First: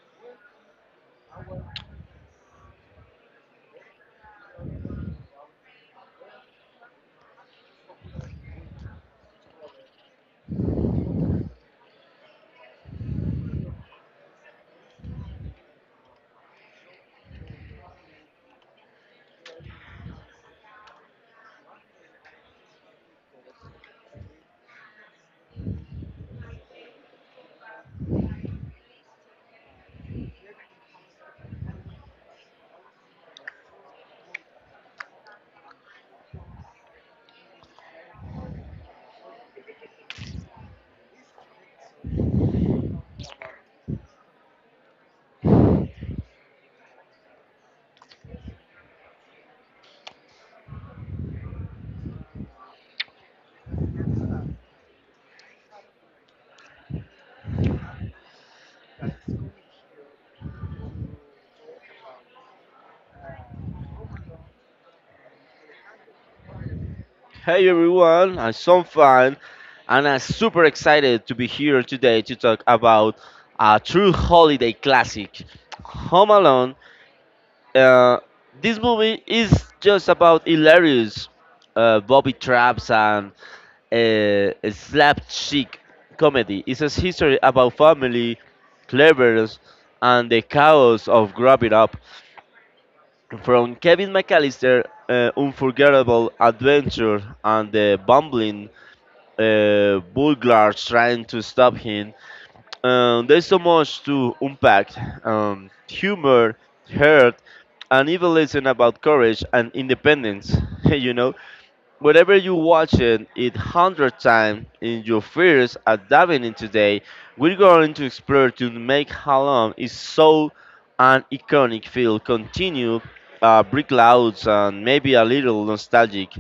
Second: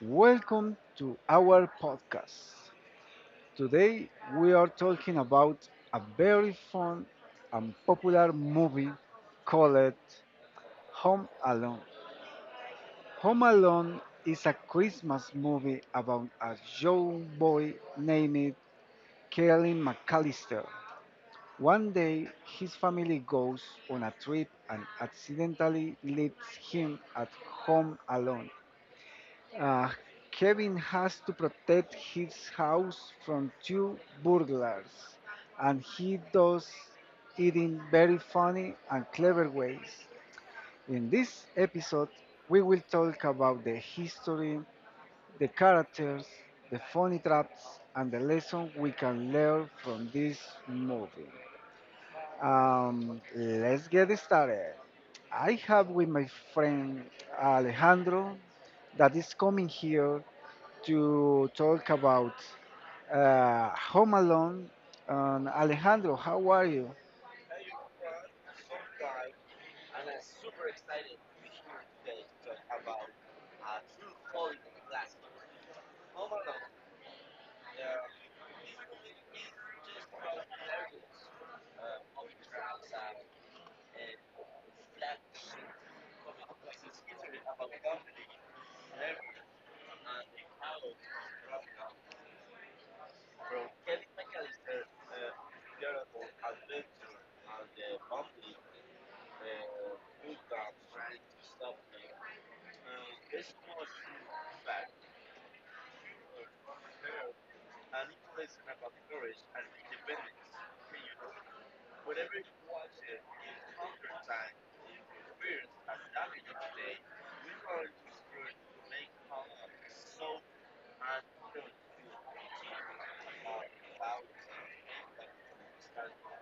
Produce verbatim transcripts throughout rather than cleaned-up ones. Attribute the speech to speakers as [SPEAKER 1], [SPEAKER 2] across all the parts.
[SPEAKER 1] Welcome to our podcast. Today, we are talking about a very fun and popular movie called Home Alone. Home Alone is a Christmas movie about a young boy named Kellen McAllister. One day, his family goes on a trip and accidentally leaves him at home alone. Uh, Kevin has to protect his house from two burglars, and he does it in very funny and clever ways. In this episode, we will talk about the history, the characters, the funny traps, and the lesson we can learn from this movie. Um, let's get started. I have with my friend Alejandro that is coming here to talk about uh, Home Alone. And Alejandro, how are you?
[SPEAKER 2] Hey everyone, I'm so fun and I'm super excited to be here today to talk about a true holiday classic, Home Alone. Uh, this movie is just about hilarious uh, Bobby traps and uh, a slapstick comedy. It's a history about family, cleverness, and the chaos of growing up. From Kevin McAllister, uh, unforgettable adventure, and the bumbling uh, Bulgars trying to stop him. Um, there's so much to unpack um, humor, hurt, and even lesson about courage and independence. you know, Whenever you watch it it hundred times in your fears at diving in today, we're going to explore to make how is so an iconic feel continue uh, brick louds and maybe a little nostalgic.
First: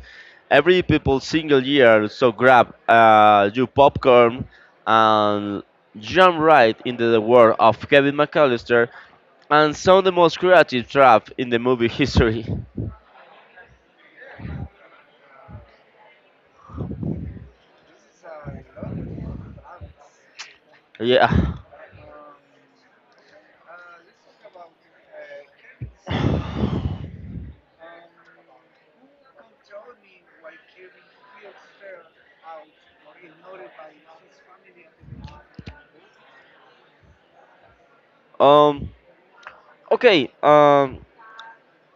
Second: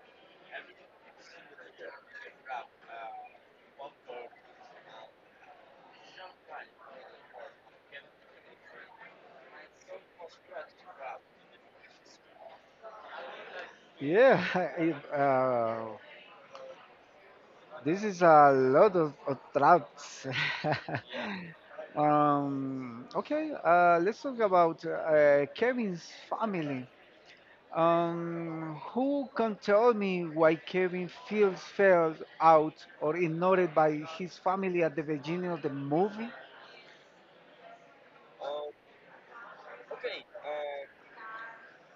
[SPEAKER 2] Every people single year, so grab uh, your popcorn and jump right into the world of Kevin McAllister and some of the most creative trap in the movie history.
[SPEAKER 1] Yeah, it, uh, this is a lot of, of traps.
[SPEAKER 2] Yeah.
[SPEAKER 1] um, okay, uh, let's talk about uh, Kevin's family. Um, who can tell me why Kevin feels felt out or ignored by his family at the beginning of the movie?
[SPEAKER 2] Um. Okay. Um.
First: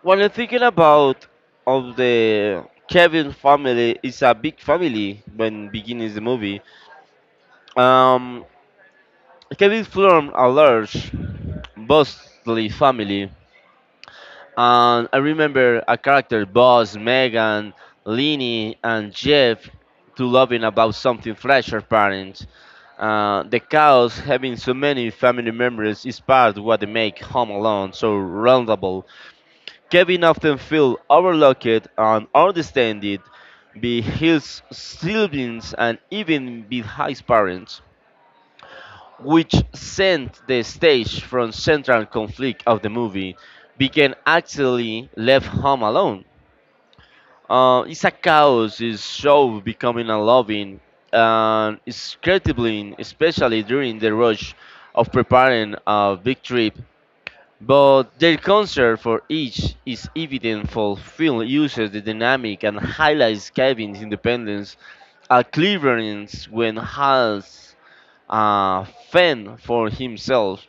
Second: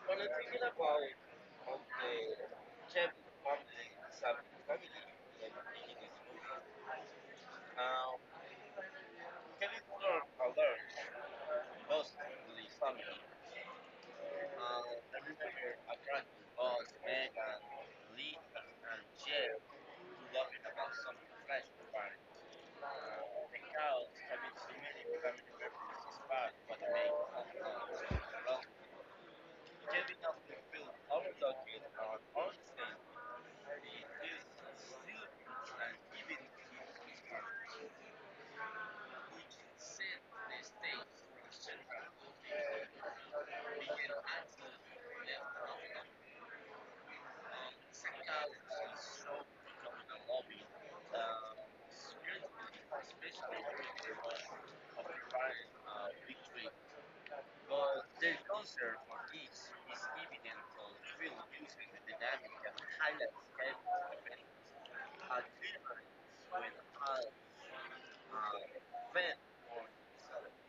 [SPEAKER 2] What I'm thinking about of the Kevin family is a big family when beginning the movie. Um, Kevin from a large, mostly family, and I remember a character, Boss, Megan, Lenny, and Jeff, to loving about something fresh her parents. Uh, the chaos having so many family members is part of what they make Home Alone so roundable. Kevin often feels overlooked and understated by his siblings and even by his parents, which sent the stage from central conflict of the movie became actually left home alone. Uh, it's a chaos, his show becoming a loving and it's incredibly, especially during the rush of preparing a big trip but their concern for each is evident for film uses the dynamic and highlights Kevin's independence, a cleverance when has a fan for himself,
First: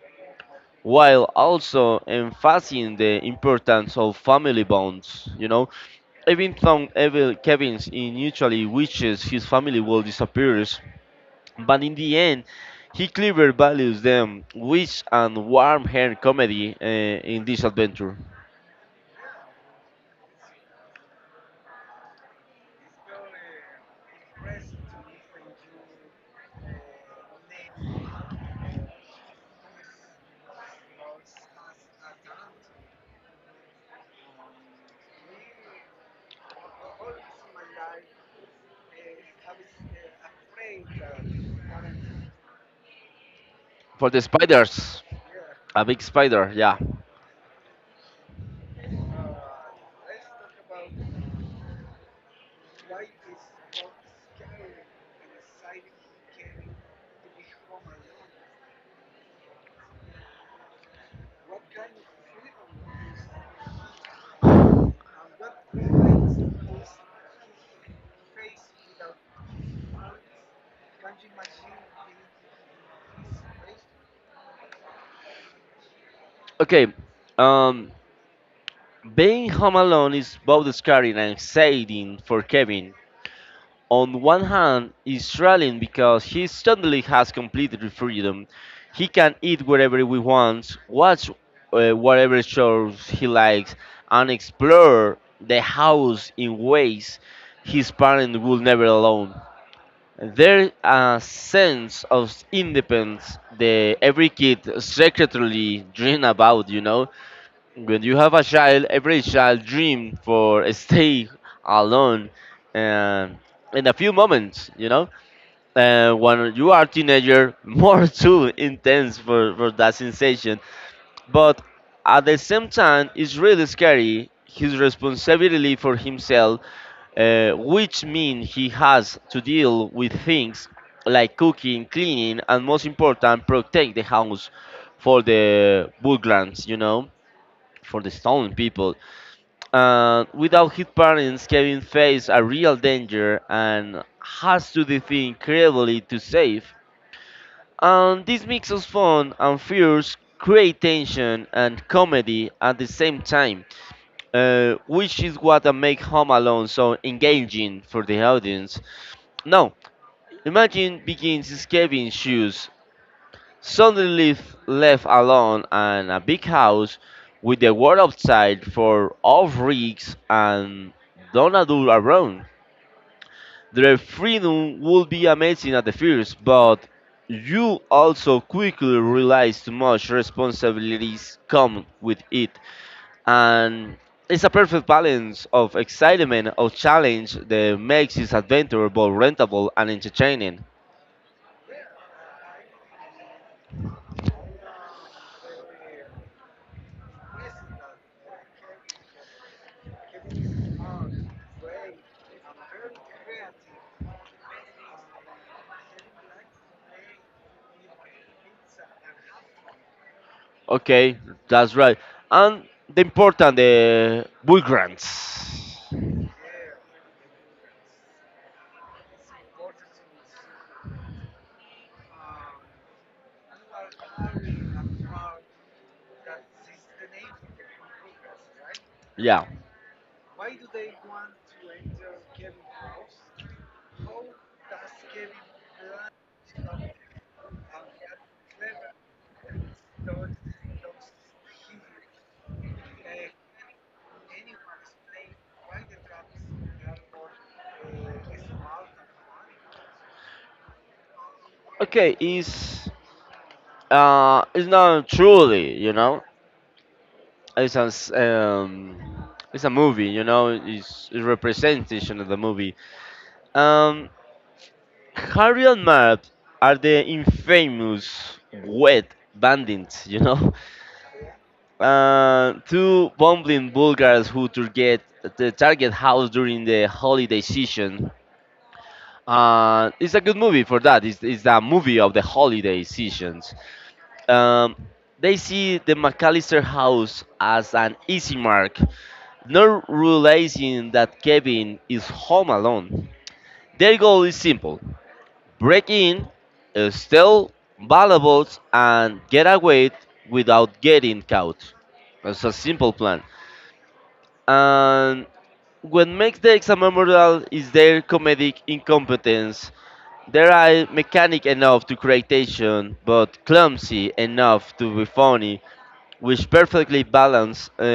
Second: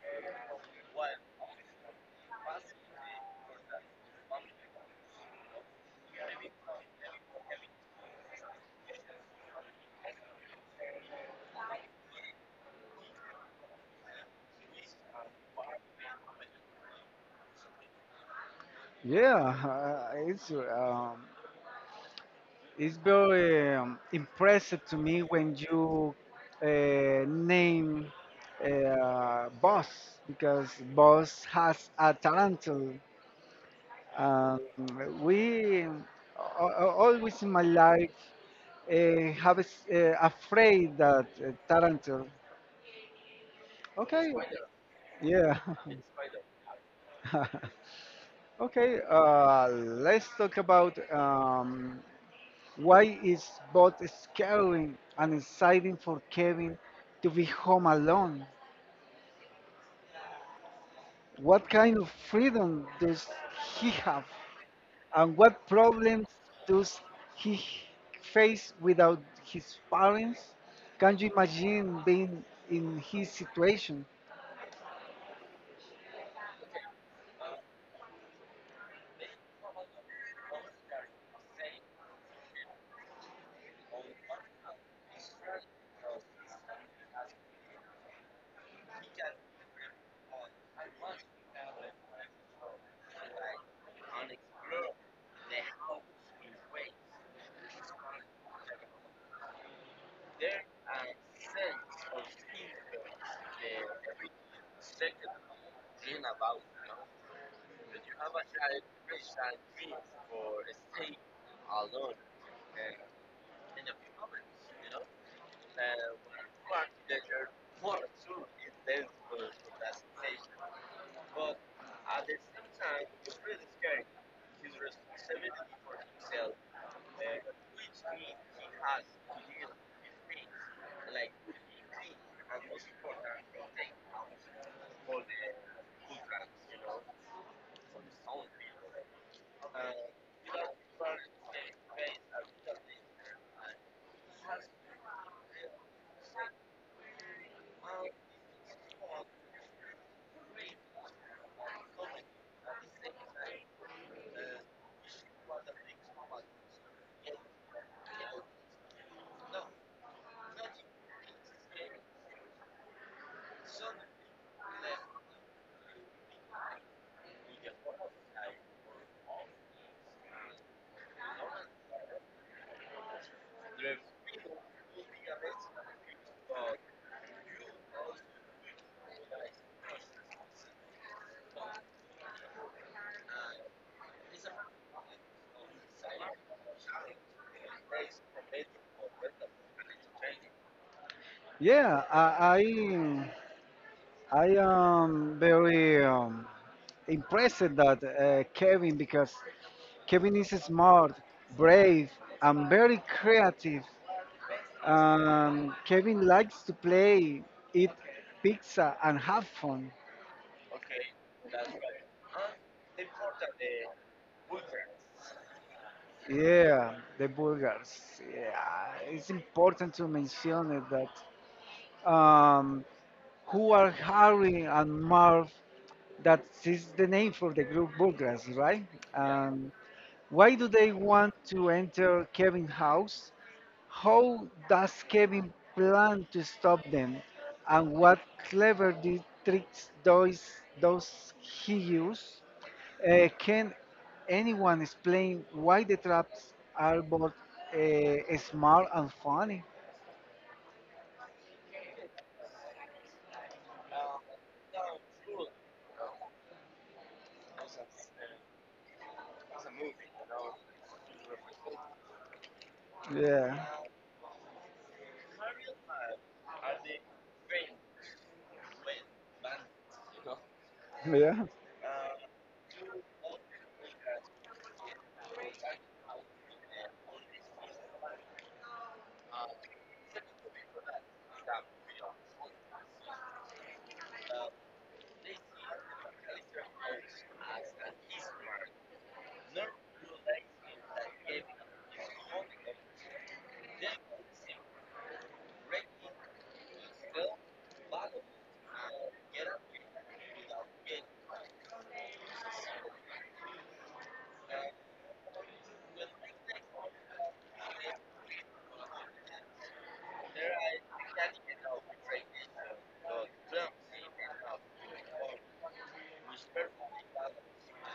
[SPEAKER 2] while also emphasizing the importance of family bonds, you know. Even though Evil Kevin's initially wishes his family will disappear, but in the end, he clearly values them, witch and warm hair comedy uh, in this adventure.
[SPEAKER 1] Yeah, uh, it's um, it's very um, impressive to me when you uh, name uh, Boss because Boss has a tarantul. Um, we a- a- always in my life uh, have a, s- uh, a that uh, tarantul.
[SPEAKER 2] For the
[SPEAKER 1] Okay,
[SPEAKER 2] spiders,
[SPEAKER 1] yeah.
[SPEAKER 2] a big spider, yeah.
[SPEAKER 1] Okay, uh, let's talk about um, why is both scary and exciting for Kevin to be home alone? What kind of freedom does he have? And what problems does he face without his parents? Can you imagine being in his situation?
[SPEAKER 2] Okay, um, being home alone is both scary and exciting for Kevin. On one hand is thrilling because he suddenly has complete freedom. He can eat whatever he wants, watch uh, whatever shows he likes, and explore the house in ways his parents would never allow. There's a sense of independence that every kid secretly dream about, you know, when you have a child, every child dream for stay alone and in a few moments, you know. And when you are teenager, more too intense for, for that sensation. But at the same time, it's really scary his responsibility for himself, uh, which means he has to deal with things like cooking, cleaning, and most important, protect the house for the Bulgarians, you know, for the stolen people. Uh, without his parents, Kevin faced a real danger and has to defend incredibly to save. And this mix of fun and fears create tension and comedy at the same time, uh, which is what makes Home Alone so engaging for the audience. Now, imagine begins in Kevin's shoes. Suddenly f- left alone and a big house with the world outside for off rigs and don't adult around. Their freedom would be amazing at the first, but you also quickly realize too much responsibilities come with it. And it's a perfect balance of excitement, of challenge that makes this adventure both rentable and entertaining.
[SPEAKER 1] Yeah, I I, I am very um, impressed that uh, Kevin because Kevin is smart, brave, and very creative. Um, Kevin likes to play, eat pizza, and have fun.
[SPEAKER 2] Okay, that's right. And the important, the migrants.
[SPEAKER 1] Yeah, the Bulgars. Yeah, it's important to mention it that um, who are Harry and Marv? That is the name for the group Bulgars, right? Yeah.
[SPEAKER 2] Yeah.
[SPEAKER 1] Um, why do they want to enter Kevin's house? How does Kevin plan to stop them, and what clever di- tricks does, does he use? Uh, can anyone explain why the traps are both uh, smart and funny?
[SPEAKER 2] Okay, is uh, it's not truly, you know, it's a s- um, it's a movie, you know, it's a representation of the movie.
[SPEAKER 1] Yeah,
[SPEAKER 2] Um, Harry and Matt are the infamous wet bandits, you know,
[SPEAKER 1] Yeah.
[SPEAKER 2] uh, two bumbling Bulgars who target the target house during the holiday season. Uh, it's a good movie for that. It's, it's a movie of the holiday seasons. Um, they see the McAllister house as an easy mark, not realizing that Kevin is home alone. Their goal is simple: break in, uh, steal valuables, and get away without getting caught. It's a simple plan. And what makes the exam memorable is their comedic incompetence. They are mechanic enough to creation, but clumsy enough to be funny, which perfectly balance uh,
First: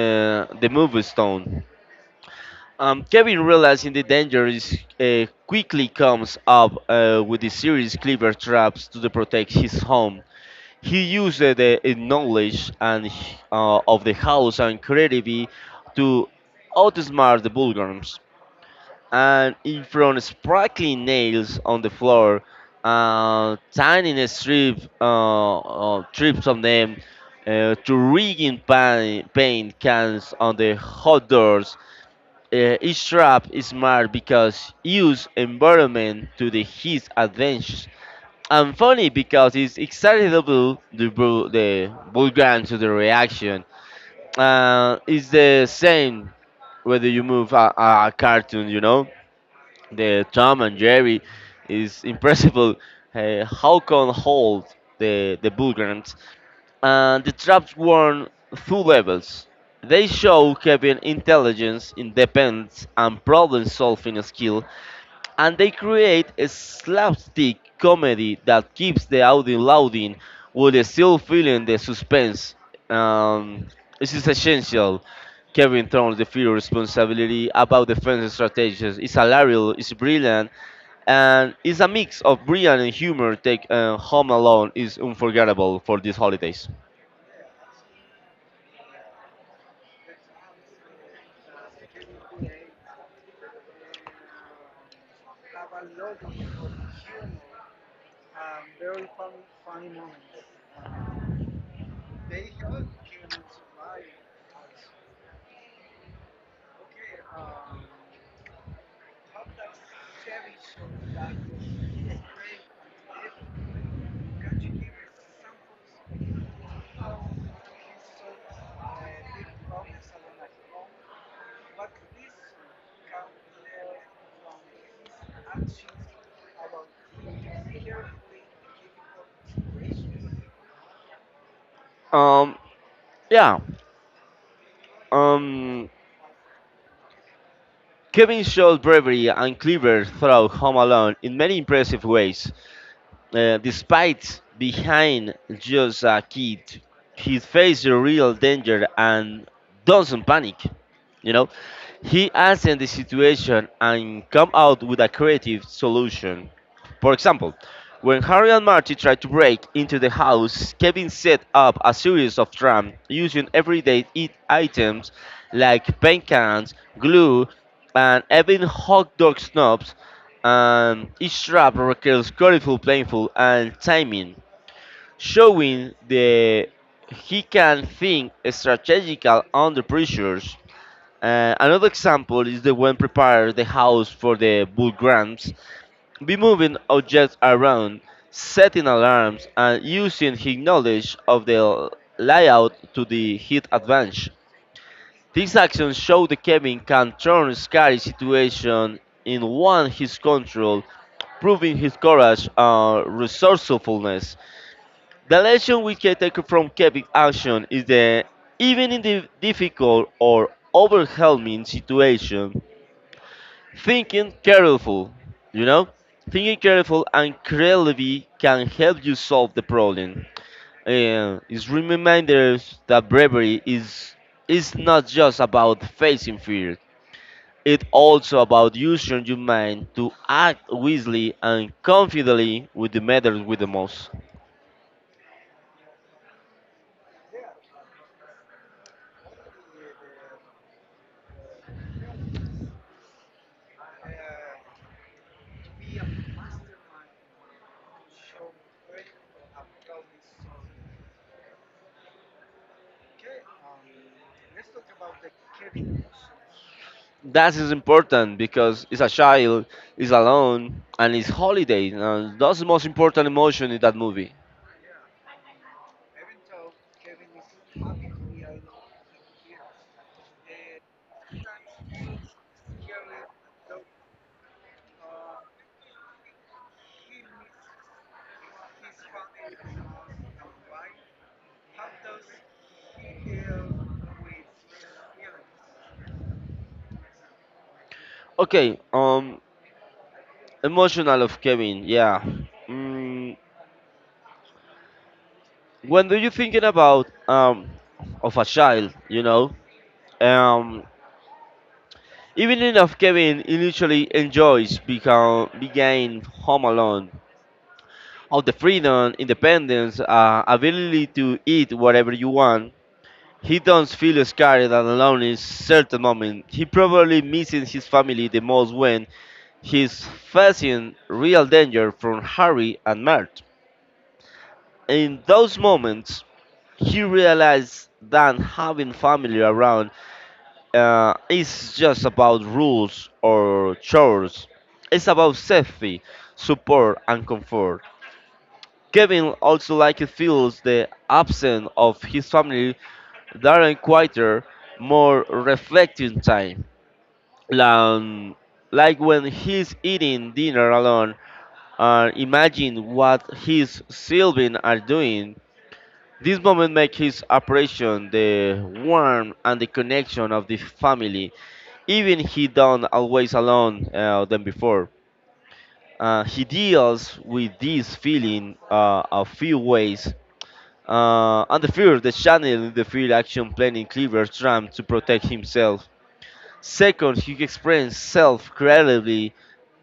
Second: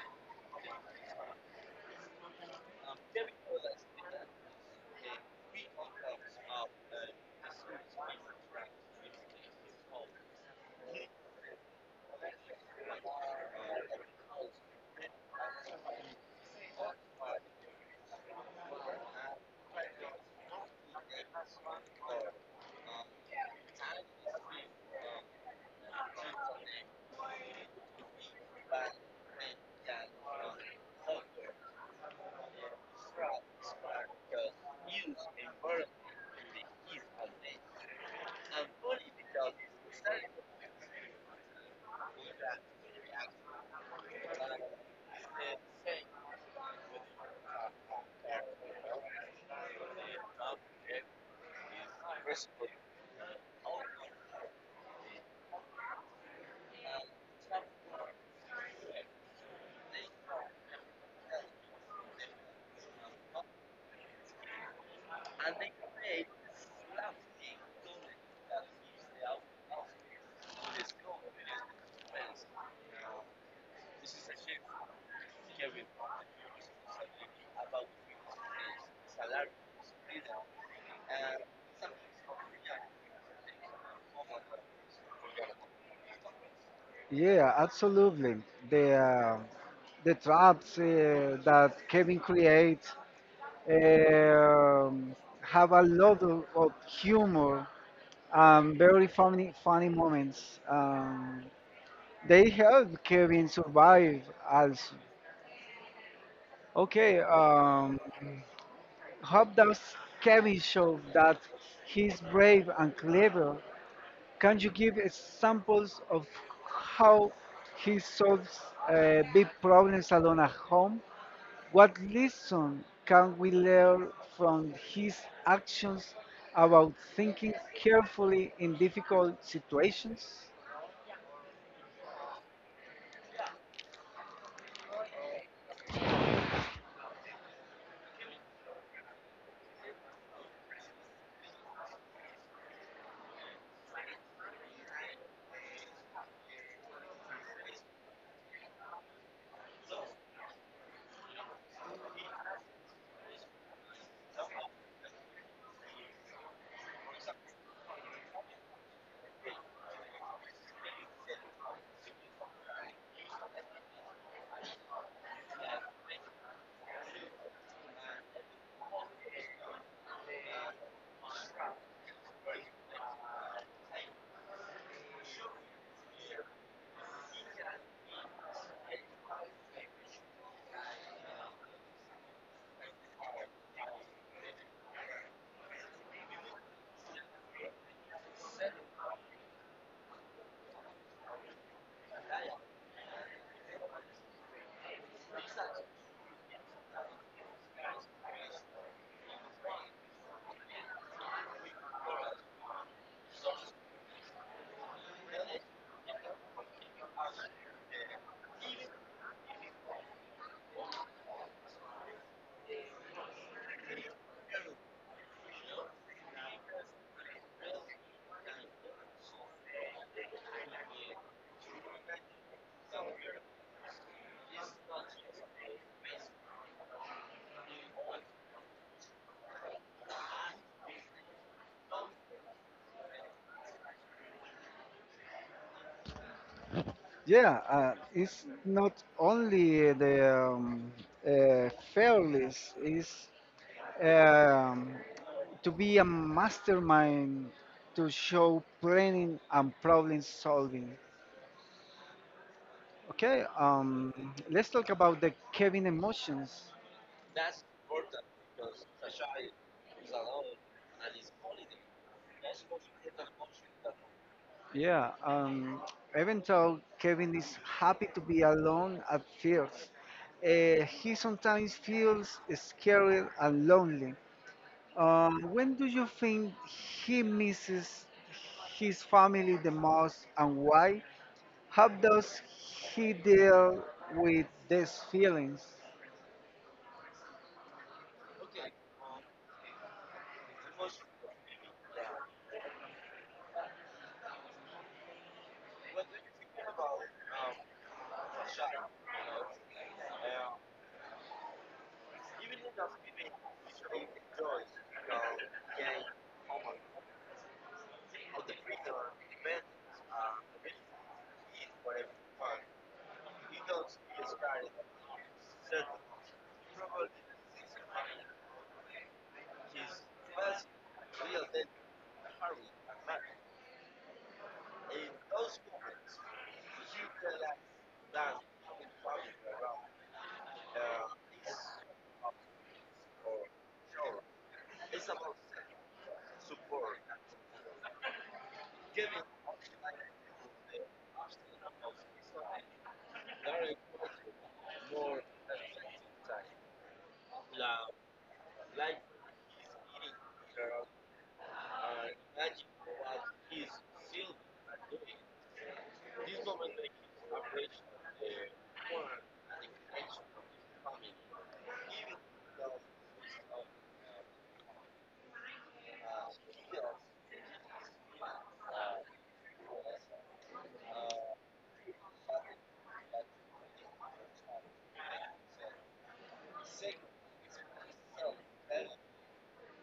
[SPEAKER 2] the movie's tone. Um, Kevin realizing the danger is uh, quickly comes up uh, with the series clever traps to the protect his home. He used uh, the uh, knowledge and uh, of the house and creativity to outsmart the Bulgars and in front sparkling nails on the floor, uh, tiny strip, uh, uh, strips of them, uh, to rigging paint, paint cans on the hot doors. Uh, each trap is smart because use environment to the his advantage. And funny because it's excitable the bu- the Bulgarian to the reaction. Uh, it's the same whether you move a, a a cartoon, you know, the Tom and Jerry is impressible. Uh, how can hold the the Bulgarians? And the traps were two levels. They show Kevin intelligence, independence, and problem-solving skill, and they create a slapstick comedy that keeps the audience loading while still feeling the suspense. Um, this is essential. Kevin turns the fear of responsibility about defense strategies. It's hilarious, it's brilliant, and it's a mix of brilliant and humor. Take uh, Home Alone is unforgettable for these holidays.
[SPEAKER 1] Yeah, absolutely. The uh, the traps uh, that Kevin creates um have a lot of, of humor. Um, very funny, funny moments. Um, they help Kevin survive. Also, okay. Um, how does Kevin show that he's brave and clever? Can you give examples of how he solves uh, big problems alone at home? What lesson can we learn from his actions about thinking carefully in difficult situations?
[SPEAKER 2] Um, yeah. Um, Kevin shows bravery and clever throughout Home Alone in many impressive ways. Uh, despite behind just a kid, he faces a real danger and doesn't panic. You know, he assess the situation and come out with a creative solution. For example, when Harry and Marty tried to break into the house, Kevin set up a series of traps using everyday eat items like paint cans, glue, and even hot dog snubs and each trap requires colorful, painful, and timing, showing that he can think strategical under pressures. Uh, another example is the when prepares the house for the bull grams, be moving objects around, setting alarms, and using his knowledge of the layout to the hit advantage. These actions show the Kevin can turn scary situation in one his control, proving his courage and resourcefulness. The lesson we can take from Kevin's action is that even in the difficult or overwhelming situation, thinking careful, you know, thinking careful and creatively can help you solve the problem. And it's reminders that bravery is is not just about facing fear. It's also about using your mind to act wisely and confidently with the matters with the most.
[SPEAKER 1] Yeah, uh, it's not only the um, uh, fearless, it's um, to be a mastermind to show planning and problem solving. Okay, um, let's talk about the Kevin emotions.
[SPEAKER 2] That is important because it's a child, it's alone, and it's holiday. And that's the most important emotion in that movie.
[SPEAKER 1] Yeah, um, even though Kevin is happy to be alone at first, uh, he sometimes feels scared and lonely. Uh, when do you think he misses his family the most and why? How does he deal with these feelings?
[SPEAKER 2] Okay, um, emotional of Kevin, yeah. Mm, when do you thinking about um of a child, you know? Um, Even enough Kevin initially enjoys become being home alone of the freedom, independence, uh, ability to eat whatever you want, he don't feel scared and alone in certain moment. He probably misses his family the most when he's facing real danger from Harry and Mert. In those moments, he realized that having family around uh, is just about rules or chores. It's about safety, support, and comfort. Kevin also likely feels the absence of his family during quieter, more reflective time, lan- like when he's eating dinner alone and imagine what his sibling are doing. This moment makes his appreciation the warmth and the connection of the family, even he don't always alone uh, than before. Uh, he deals with this feeling uh, a few ways. Uh, and the third, the channel the field action planning cleaver tram to protect himself. Second, he experienced self creatively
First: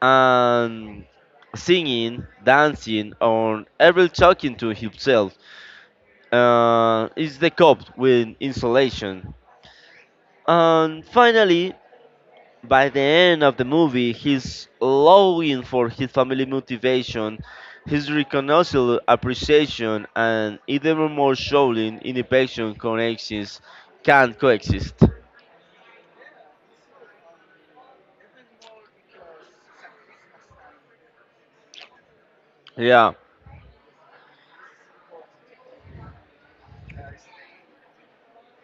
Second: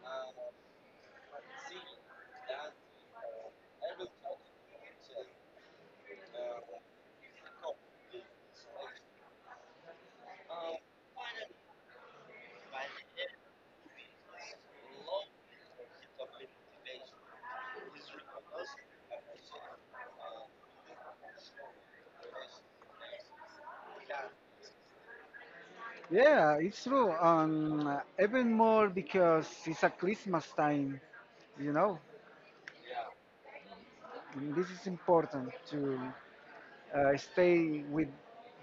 [SPEAKER 2] and singing, dancing, or even talking to himself. Uh, is the cop with insulation. And finally, by the end of the movie, he's longing for his family motivation, his recognizable appreciation, and even more showing in the passion connections can coexist.
[SPEAKER 1] Yeah, it's true. Um, even more because it's a Christmas time, you know.
[SPEAKER 2] Yeah,
[SPEAKER 1] This is important to uh, stay with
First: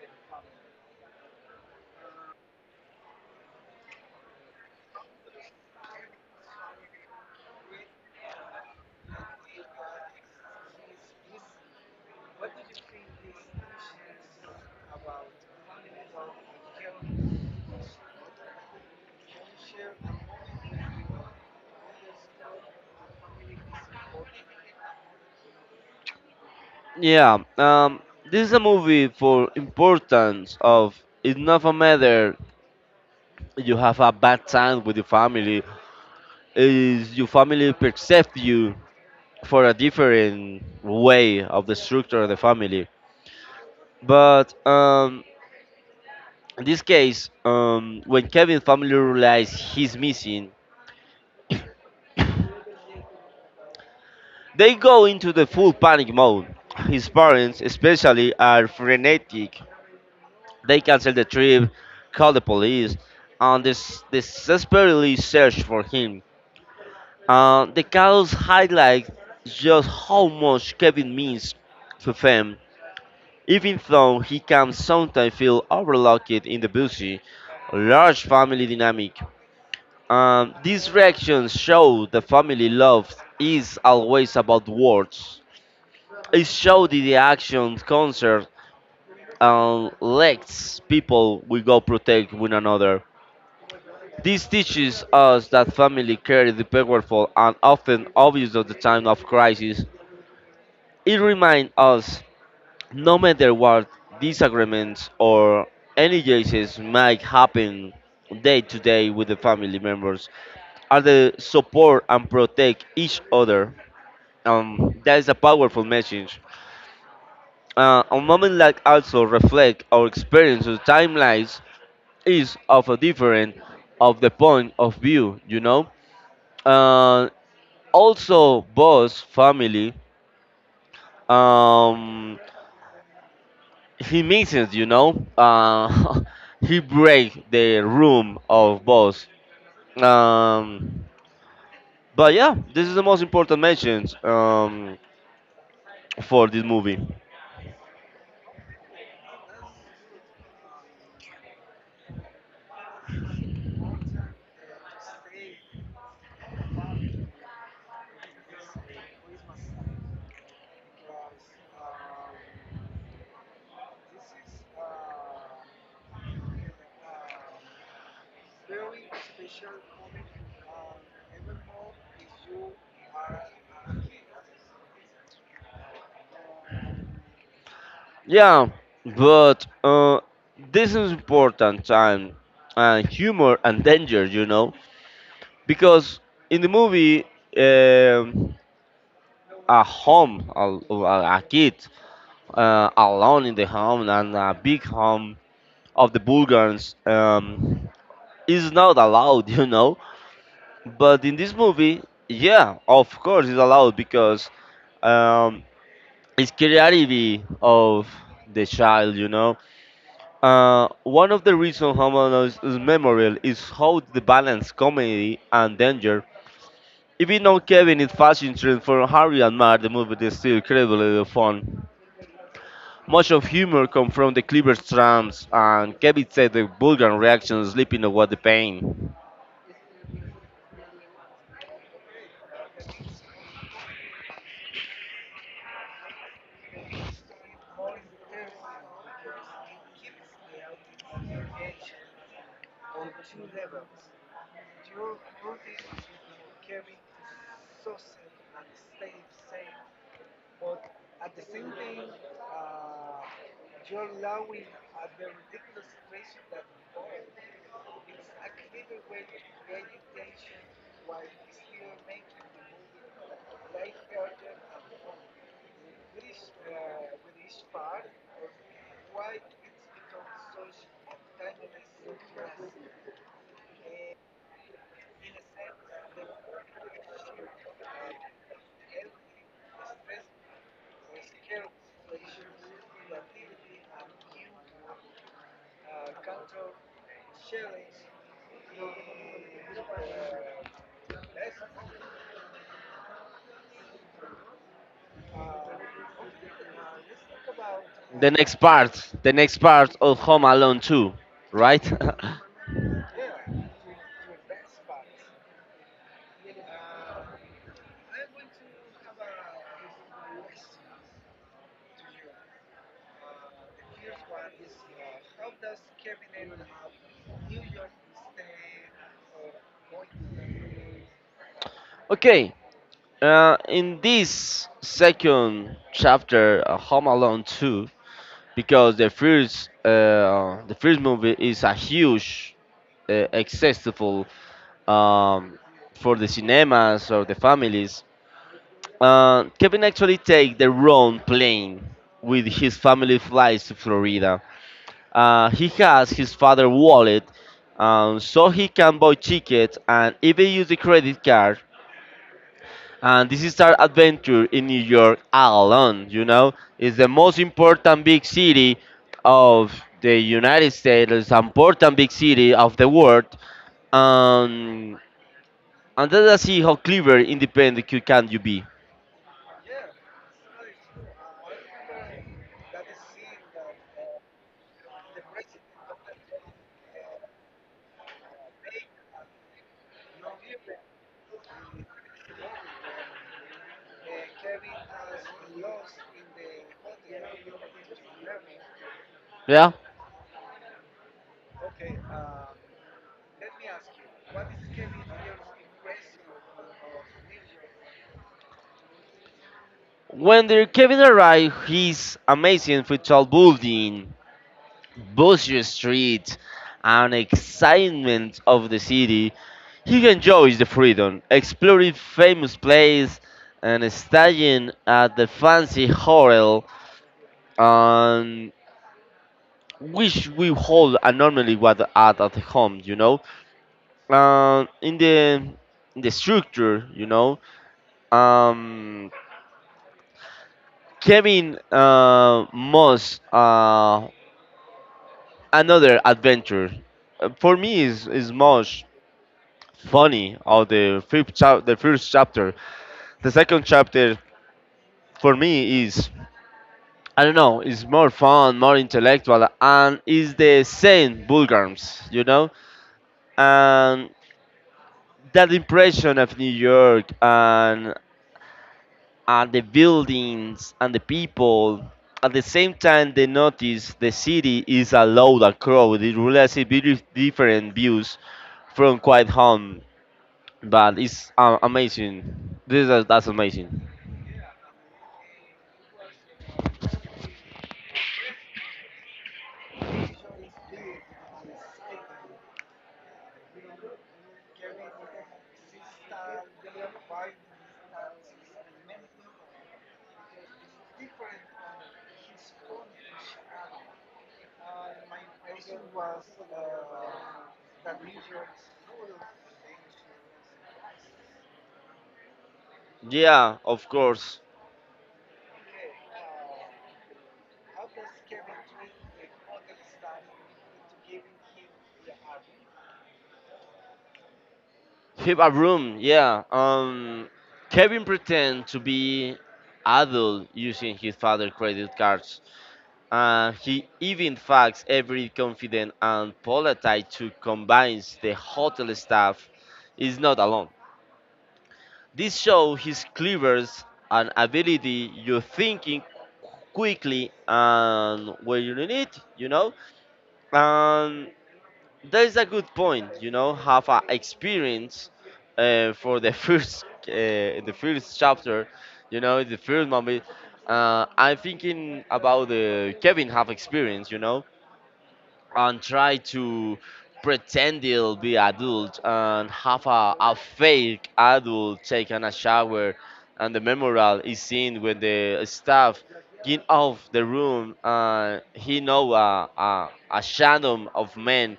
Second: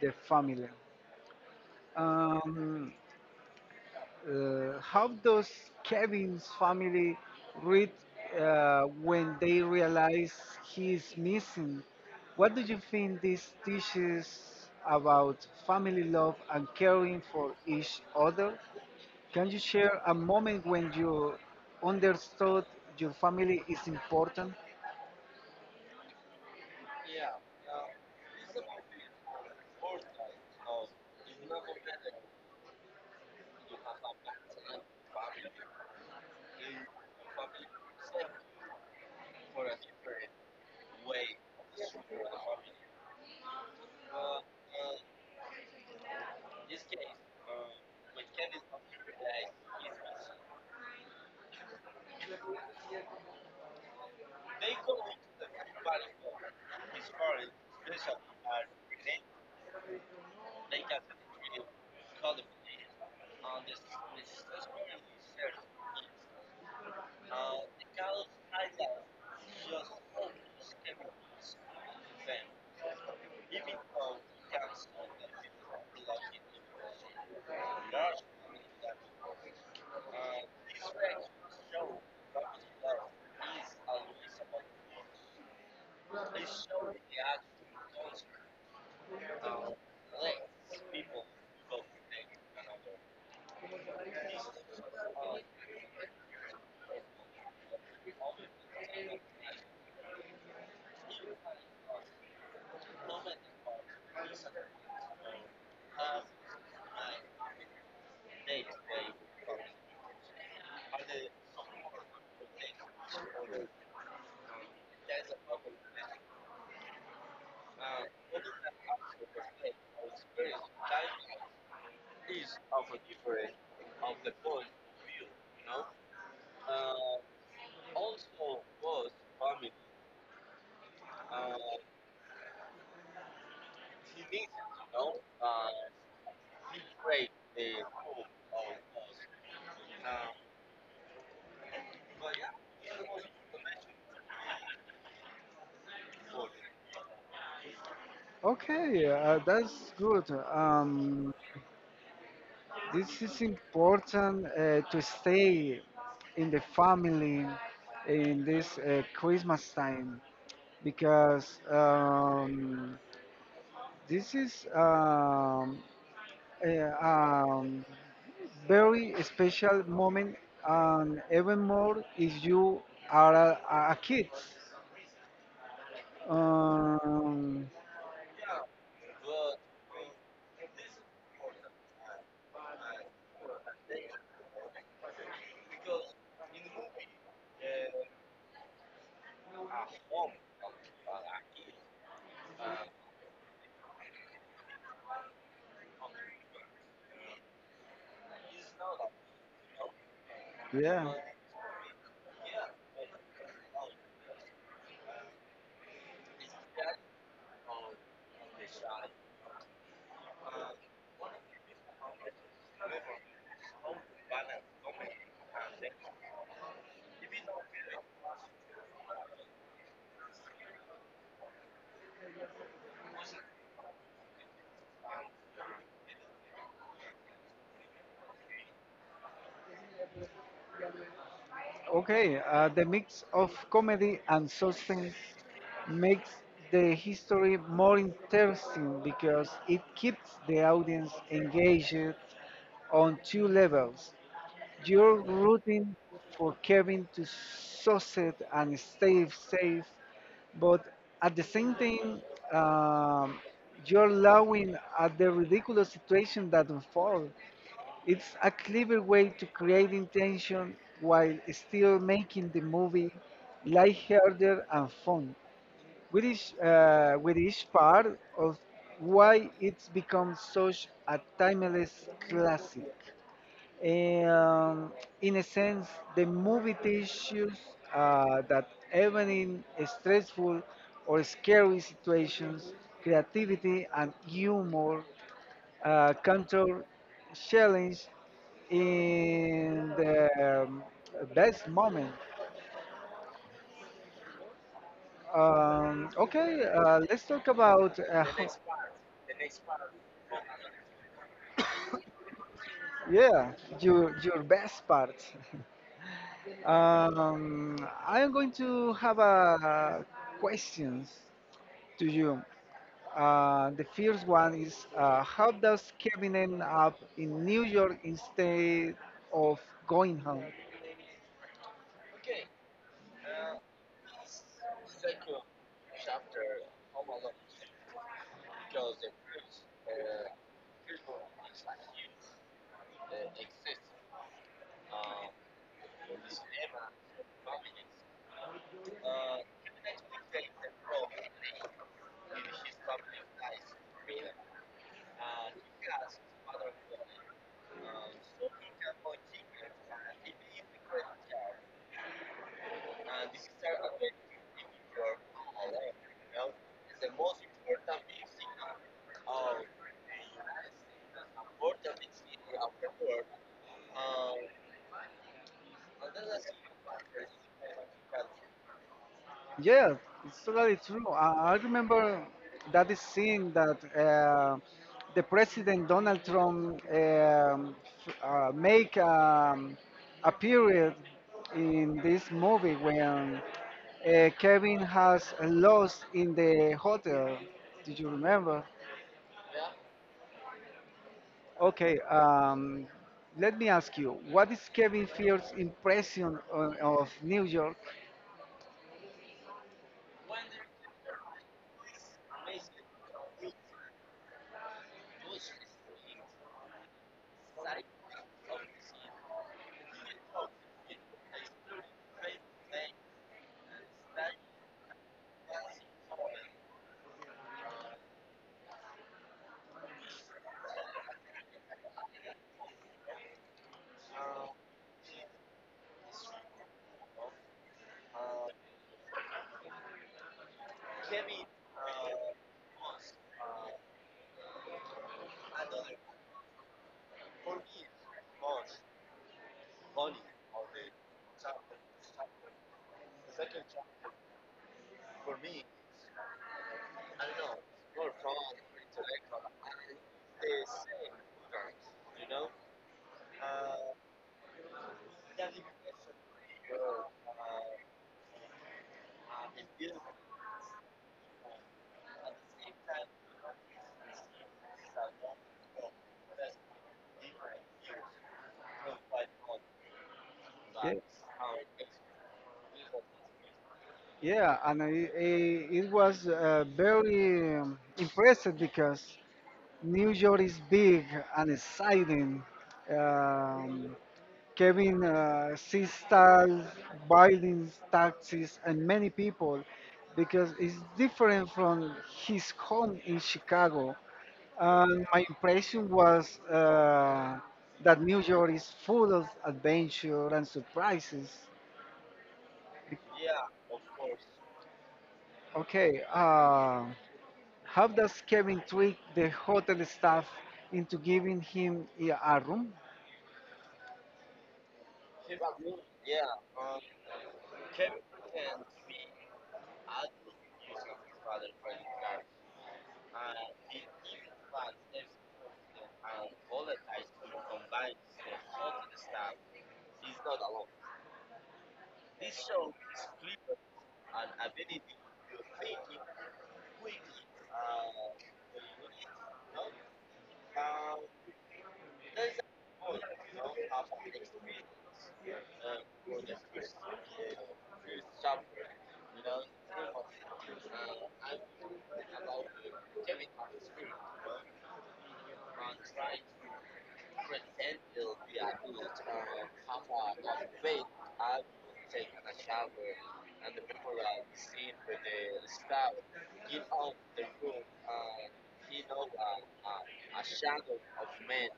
[SPEAKER 1] the family. Um, uh, how does Kevin's family read uh, when they realize he is missing? What do you think this teaches about family love and caring for each other? Can you share a moment when you understood your family is important?
[SPEAKER 2] yeah. Um, this is a movie for importance of it's not a matter you have a bad time with your family, is your family perceive you for a different way of the structure of the family. But um, in this case, um, when Kevin's family realize he's missing, they go into the full panic mode. His parents, especially, are frenetic. They cancel the trip, call the police, and des- desperately search for him. Uh, the chaos highlights just how much Kevin means to them, even though he can sometimes feel overlooked in the busy, large family dynamic. Um, these reactions show the family love is always about words. It showed in the action concert and lets people we go protect one another. This teaches us that family care is powerful and often obvious at the time of crisis. It reminds us, no matter what disagreements or any cases might happen day to day with the family members, are the support and protect each other. Um, that is a powerful message. Uh, a moment like also reflect our experience of timelines is of a different of the point of view, you know. Uh, Also, boss family, um, he misses, you know. Uh, he break the room of boss. Um, but yeah, this is the most important mentions um, for this movie.
[SPEAKER 1] Okay, uh, that's good. Um, This is important uh, to stay in the family in this uh, Christmas time because um, this is um, a um, very special moment, and even more if you are a, a a kid. Um,
[SPEAKER 2] Yeah, but uh, this is important and and humor and danger, you know, because in the movie, um, a home, a, a a kid uh, alone in the home and a big home of the Bulgarians, um, is not allowed, you know.
[SPEAKER 1] yeah.
[SPEAKER 2] But in this movie, yeah, of course it's allowed because um, it's creativity of the child, you know. Uh, one of the reasons Homeland is memorable is how the balance comedy and danger. Even though Kevin is fashion trend for Harry and Mark, the movie is still incredibly fun. Much of humor comes from the clever trams and Kevin said the vulgar reaction sleeping away the pain.
[SPEAKER 1] Okay, uh, the mix of comedy and suspense makes the history more interesting because it keeps the audience engaged on two levels. You're rooting for Kevin to succeed and stay safe, but at the same time, um, you're laughing at the ridiculous situation that unfolds. It's a clever way to create intention while still making the movie lighthearted and fun, which is, uh, which is part of why it's become such a timeless classic. And in a sense, the movie teaches uh, that even in stressful or scary situations, creativity and humor uh, contour challenge in the um, best moment. Um, okay, uh, let's talk about uh,
[SPEAKER 2] The next part, the next part of Home Alone two, right?
[SPEAKER 1] yeah, your your best part. Um, I am going to have uh, questions to you. Uh, the first one is uh, how does Kevin end up in New York instead of going home?
[SPEAKER 2] Okay, uh, in this second chapter, uh, Home Alone two, because the first uh, the first movie is a huge uh, accessible um, for the cinemas or the families. Uh, Kevin actually take the wrong plane with his family flies to Florida. Uh, he has his father wallet, um, so he can buy tickets and even use the credit card, and this is our adventure in New York all alone. You know, it's the most important big city of the United States, it's an important big city of the world, um, and let us see how clever, independent you can you be.
[SPEAKER 1] Yes, it's totally true. I, I remember that is scene that uh, the president Donald Trump um, f- uh, make um, a period in this movie when uh, Kevin has lost in the hotel. Did you remember?
[SPEAKER 2] Yeah.
[SPEAKER 1] Okay, um, let me ask you, what is Kevin Fear's impression o- of New York?
[SPEAKER 2] When the Kevin arrived, he's amazing for tall building, busy streets and excitement of the city, he enjoys the freedom, exploring famous places and staying at the fancy hotel, um, which we hold and normally what at at home, you know. Um, in the in the structure, you know, um, Kevin uh, must uh, another adventure. Uh, For me, is is much funny of the fifth chap the first chapter. The second chapter for me is, I don't know, is more fun, more intellectual and is the same Bulgars, you know? And that impression of New York and and the buildings and the people, at the same time they notice the city is a loud and crowded. It really has a very different views from quite home.
[SPEAKER 1] Yeah,
[SPEAKER 2] But it's uh, amazing. This is, that's amazing.
[SPEAKER 1] yeah, and it, it, it was uh, very um, impressive because New York is big and exciting. Um, Kevin uh, sees stars, buildings, taxis, and many people because it's different from his home in Chicago. And my impression was uh, that New York is full of adventure and surprises.
[SPEAKER 2] Yeah, of course.
[SPEAKER 1] Okay, uh, how does Kevin trick the hotel staff into giving him i- a room?
[SPEAKER 2] Keep a room. Yeah. Um, Kevin pretend to be adult using his father's credit cards. Uh, he even faxed every confident and polite to convince the hotel staff is not alone. This show his clevers and ability you thinking quickly and where you need it, you know. And that is a good point. You know, have a experience uh, for the first uh, the first chapter. You know, the first moment. Uh, I'm thinking about the Kevin have experience. You know, and try to pretend he'll be adult and have a, a fake adult taking a shower, and the memorial is seen when the staff get off the room. And he know a, a a shadow of man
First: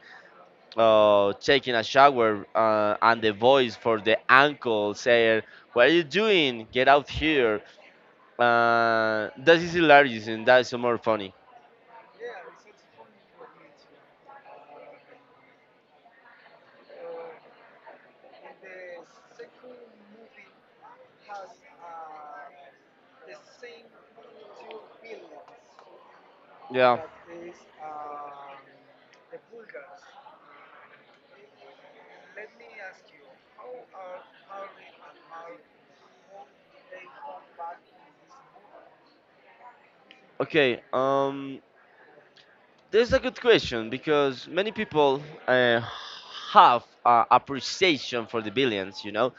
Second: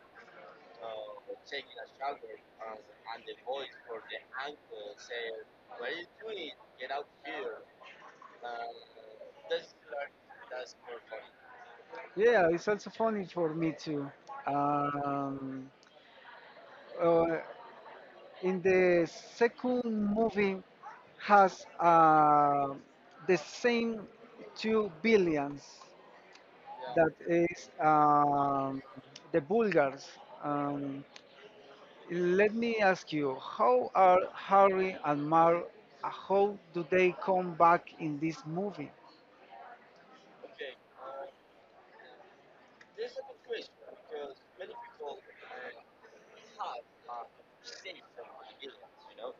[SPEAKER 2] uh, taking a shower, uh, and the voice for the uncle saying, "What are you doing? Get out here!" Uh, that is hilarious and that is more funny.
[SPEAKER 1] Yeah, it's also funny for me too. Um, uh, in the second movie, has uh, the same two billions.
[SPEAKER 2] Yeah.
[SPEAKER 1] That is um, the Bulgars. Um, Let me ask you, how are Harry and Mar? uh, How do they come back in this movie?
[SPEAKER 2] Okay. Um, this a good question because many people uh, have uh, appreciation for the billions. You know.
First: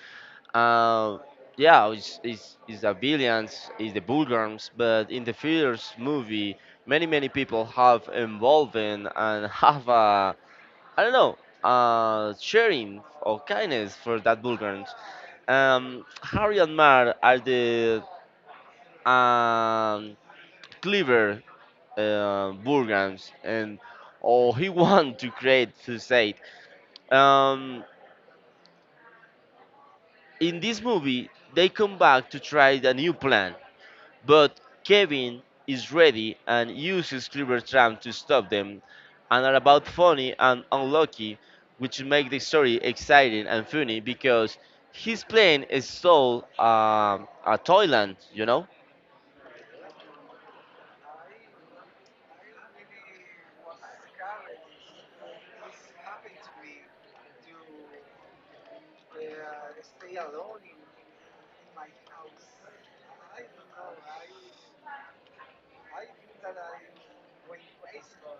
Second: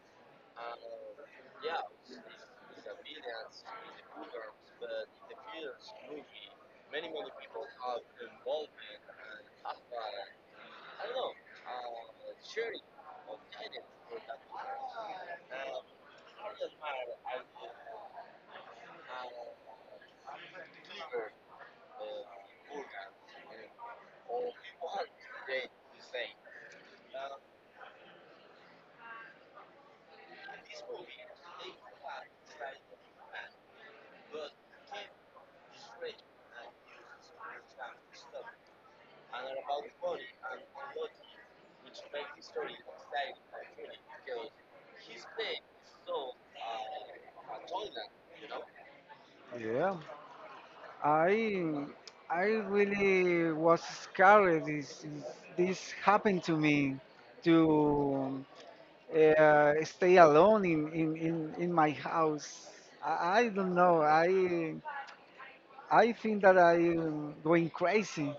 [SPEAKER 2] Um, yeah, it's, it's, it's the villains, it's the Bulgarians, but in the first movie, many, many people have involved in and have a, I don't know, uh, sharing or kindness for that Bulgarians. Um, Harry and Mar are the um, clever uh, Bulgarians, and or he want to create suicide. Um, in this movie, they come back to try a new plan. But Kevin is ready and uses Cleaver Tram to stop them and are about funny and unlucky, which make the story exciting and funny because his plane is sold um, at Thailand, you know?
[SPEAKER 1] Yeah. I I really was scared. This this happened to me to uh, stay alone in, in, in, in my house. I, I don't know. I I think that I'm going crazy.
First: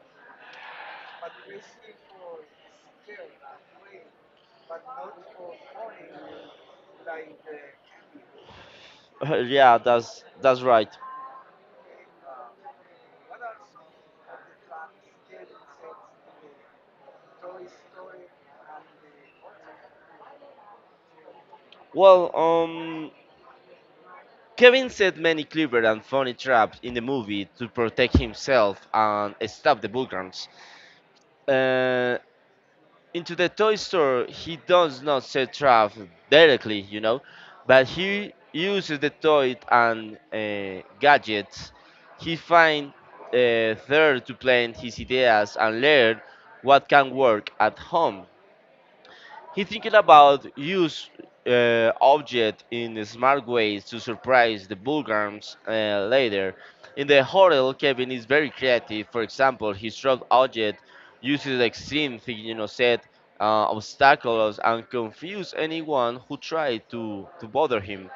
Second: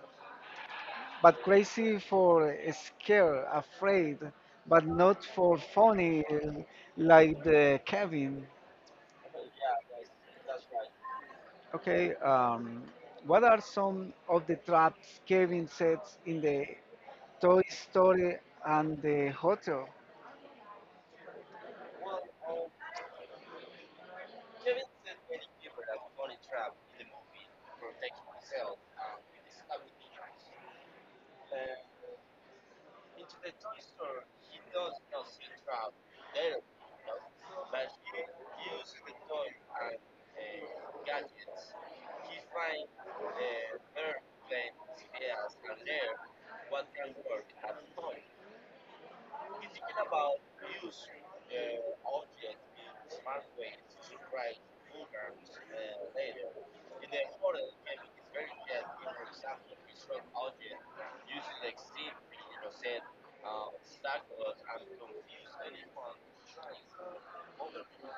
[SPEAKER 1] But crazy for scared, afraid, but not for funny uh, like the Kevin.
[SPEAKER 2] Yeah, that's that's right.
[SPEAKER 1] Okay, um, what are some of the traps Kevin sets in the Toy Story and the hotel?
[SPEAKER 2] Well, um, Kevin set many clever and funny traps in the movie to protect himself and stop the Bulgarians. Uh, into the toy store he does not set trap directly, you know, but he uses the toy and uh, gadgets he finds uh, there to plan his ideas and learn what can work at home. He thinking about use uh, object in smart ways to surprise the Bulgarians uh, later. In the hotel, Kevin is very creative. For example, his strong object uses extreme thinking, you know, set uh, obstacles and confuse anyone who try to, to bother him.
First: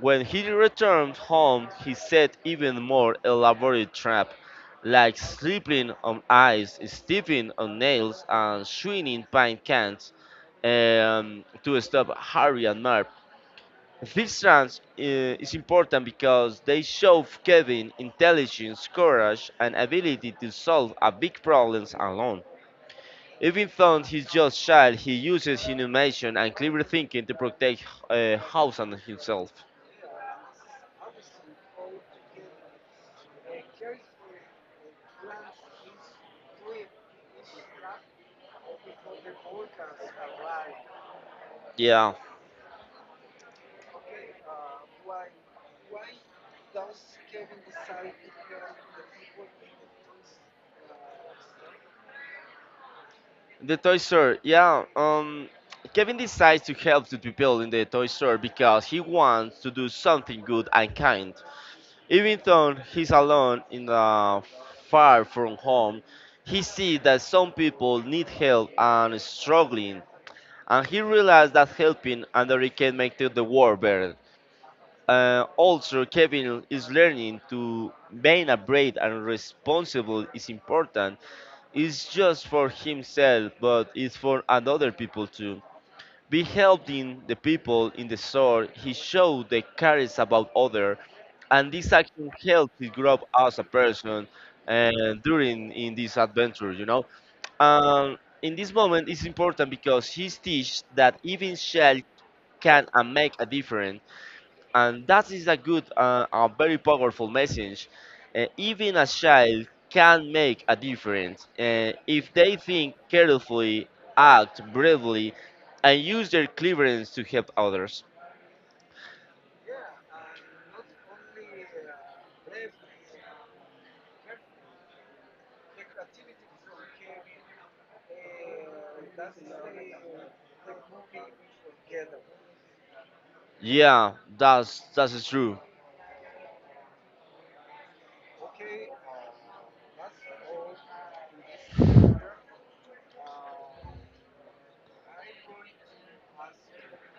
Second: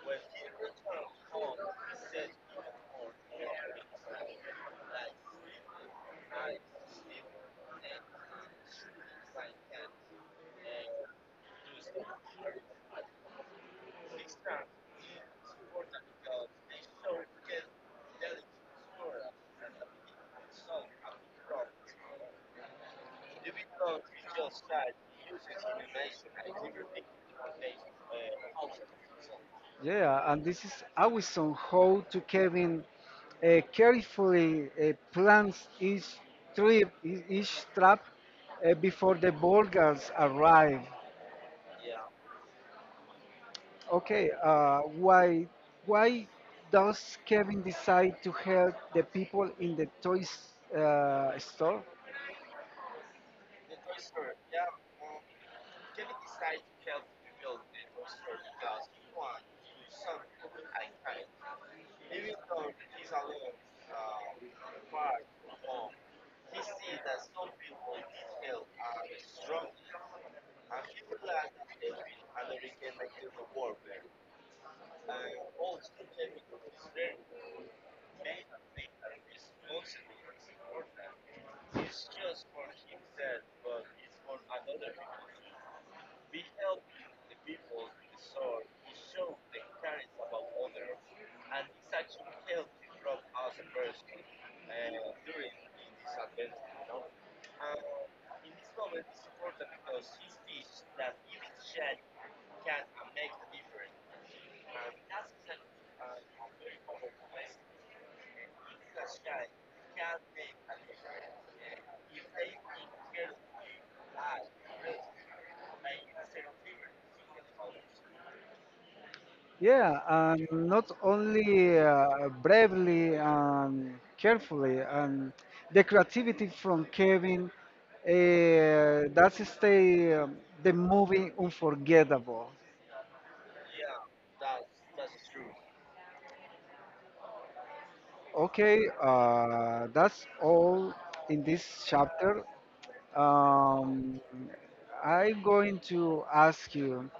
[SPEAKER 2] When he returned home, he set even more elaborate traps, like slipping on ice, stepping on nails, and swinging pine cans um, to stop Harry and Marv. This trance uh, is important because they show Kevin intelligence, courage, and ability to solve a big problems alone. Even though he's just shy, he uses innovation and clever thinking to protect uh, House and himself.
[SPEAKER 1] Yeah, and this is awesome how to Kevin uh, carefully uh, plans each trip, e- each trap uh, before the burglars arrive.
[SPEAKER 2] Yeah.
[SPEAKER 1] Okay, uh, why why does Kevin decide to help the people in the toys uh, store?
[SPEAKER 2] The toy store, yeah. Um, Kevin decides to help the people in the toy store because he wants to do something good and kind. Even though he's alone in the far from home, he sees that some people need help and is struggling, and he realizes that helping another can make the the world better. Uh, also, Kevin is learning to being a brave and responsible is important, it's just for himself, but it's for another people too. Be helping the people in the store, he showed the cares about other, and this action helped to grow up as a person and during in this adventure, you know. Um, in this moment, it's important because he teach that even child can and make a difference, and that is a good uh, and very powerful message. Uh, even a child can make a difference uh, if they think carefully, act bravely, and use their cleverness to help others.
[SPEAKER 1] Yeah, and not only uh, bravely and carefully, and the creativity from Kevin uh, that's stay um, the movie unforgettable.
[SPEAKER 2] Yeah, that's that's true.
[SPEAKER 1] Okay, uh, that's all in this chapter. Um, I'm going to ask you,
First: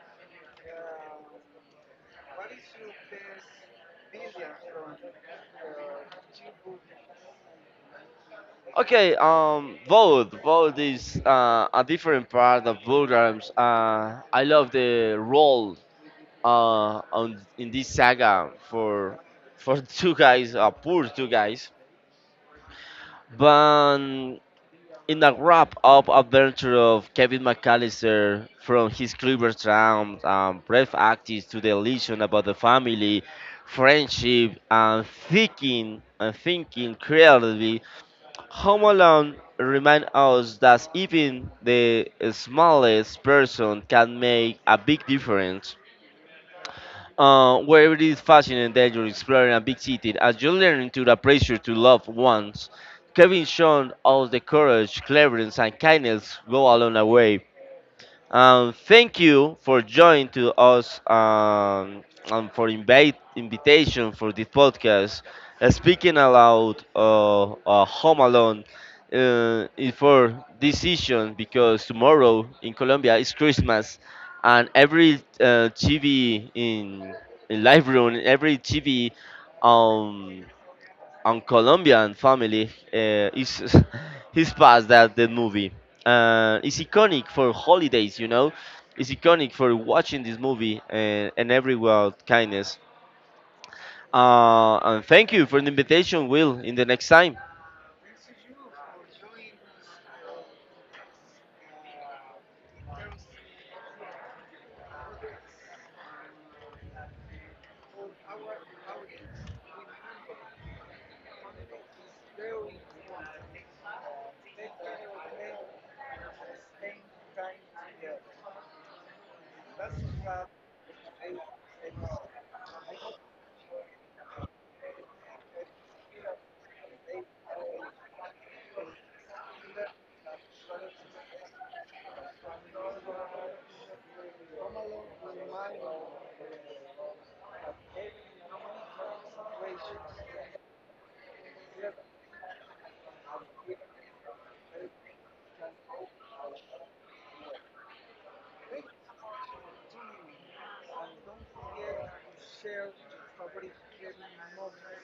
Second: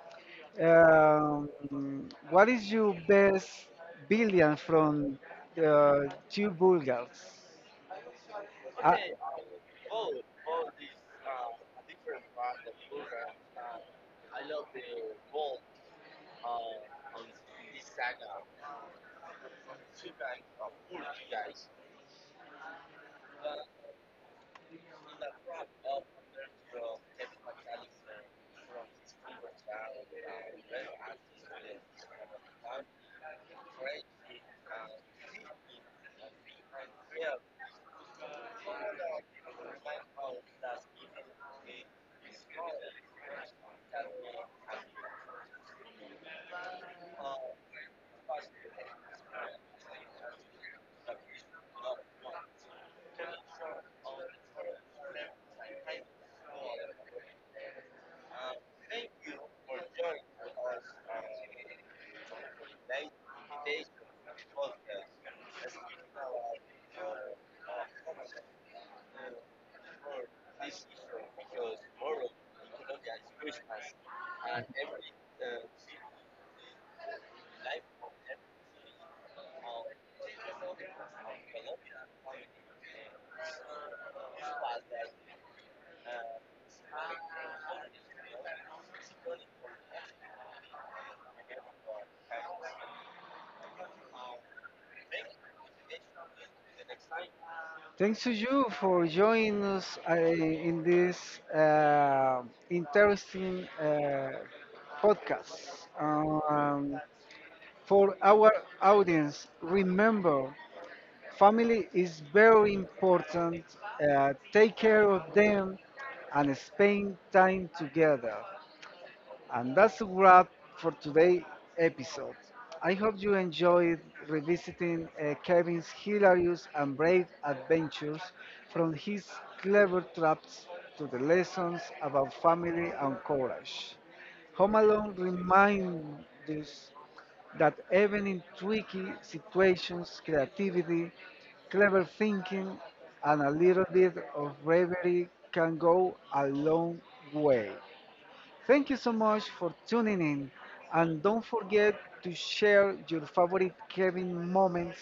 [SPEAKER 1] um, what is your best billion from the two Bulgars?
[SPEAKER 2] Okay, um, vote. Vote is uh, a different part of programs. Uh, I love the role uh, on in this saga
[SPEAKER 1] Uh,
[SPEAKER 2] for for two guys, uh, poor two guys. But in a wrap up adventure of Kevin McAllister, from his clever charm and brave acting to the illusion about the family, friendship, and thinking and thinking creatively, Home Alone reminds us that even the smallest person can make a big difference. Uh, wherever it is fascinating that you're exploring a big city as you learn to the pressure to love ones, Kevin shown us the courage, cleverness, and kindness go along the way. Um, thank you for joining to us um, and for invite invitation for this podcast. Uh, speaking aloud, uh, uh, Home Alone uh, is for decision because tomorrow in Colombia is Christmas and every uh, T V in, in live room, every T V, um, on Colombian family uh, is his past that the movie. Uh, it's iconic for holidays, you know. It's iconic for watching this movie and, and everywhere kindness. Uh, and thank you for the invitation, Will. In the next time,
[SPEAKER 1] Thanks to you for joining us uh, in this uh, interesting uh, podcast. Um, for our audience, remember family is very important. Uh, take care of them and spend time together. And that's a wrap for today's episode. I hope you enjoyed revisiting uh, Kevin's hilarious and brave adventures from his clever traps to the lessons about family and courage. Home Alone reminds us that even in tricky situations, creativity, clever thinking, and a little bit of bravery can go a long way. Thank you so much for tuning in. And don't forget to share your favorite cabin moments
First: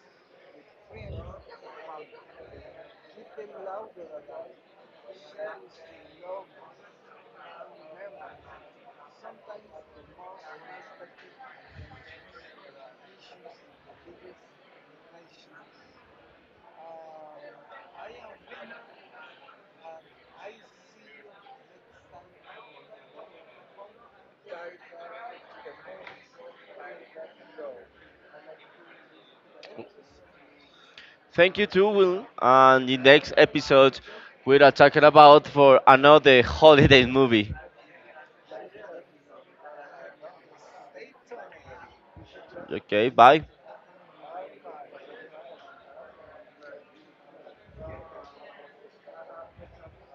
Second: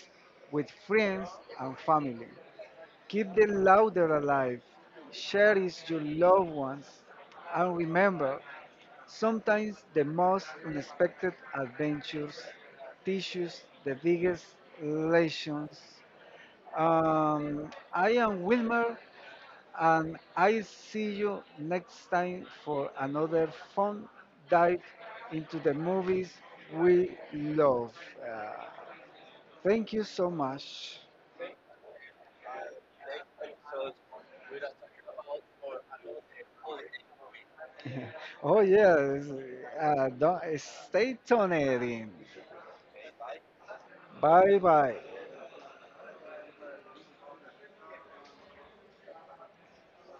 [SPEAKER 1] with friends and family. Keep the laughter alive. Share it with your loved ones. And remember, sometimes the most unexpected adventures teach us the biggest lessons. Um, I am Wilmer and I see you next time for another fun dive into the movies we love. Uh, Thank you so much.
[SPEAKER 2] thank you too, Will. And the next episode, we are talking about for another holiday movie.
[SPEAKER 1] Oh yes, uh, don't, stay tuned.
[SPEAKER 2] Okay, bye.
[SPEAKER 1] Bye bye.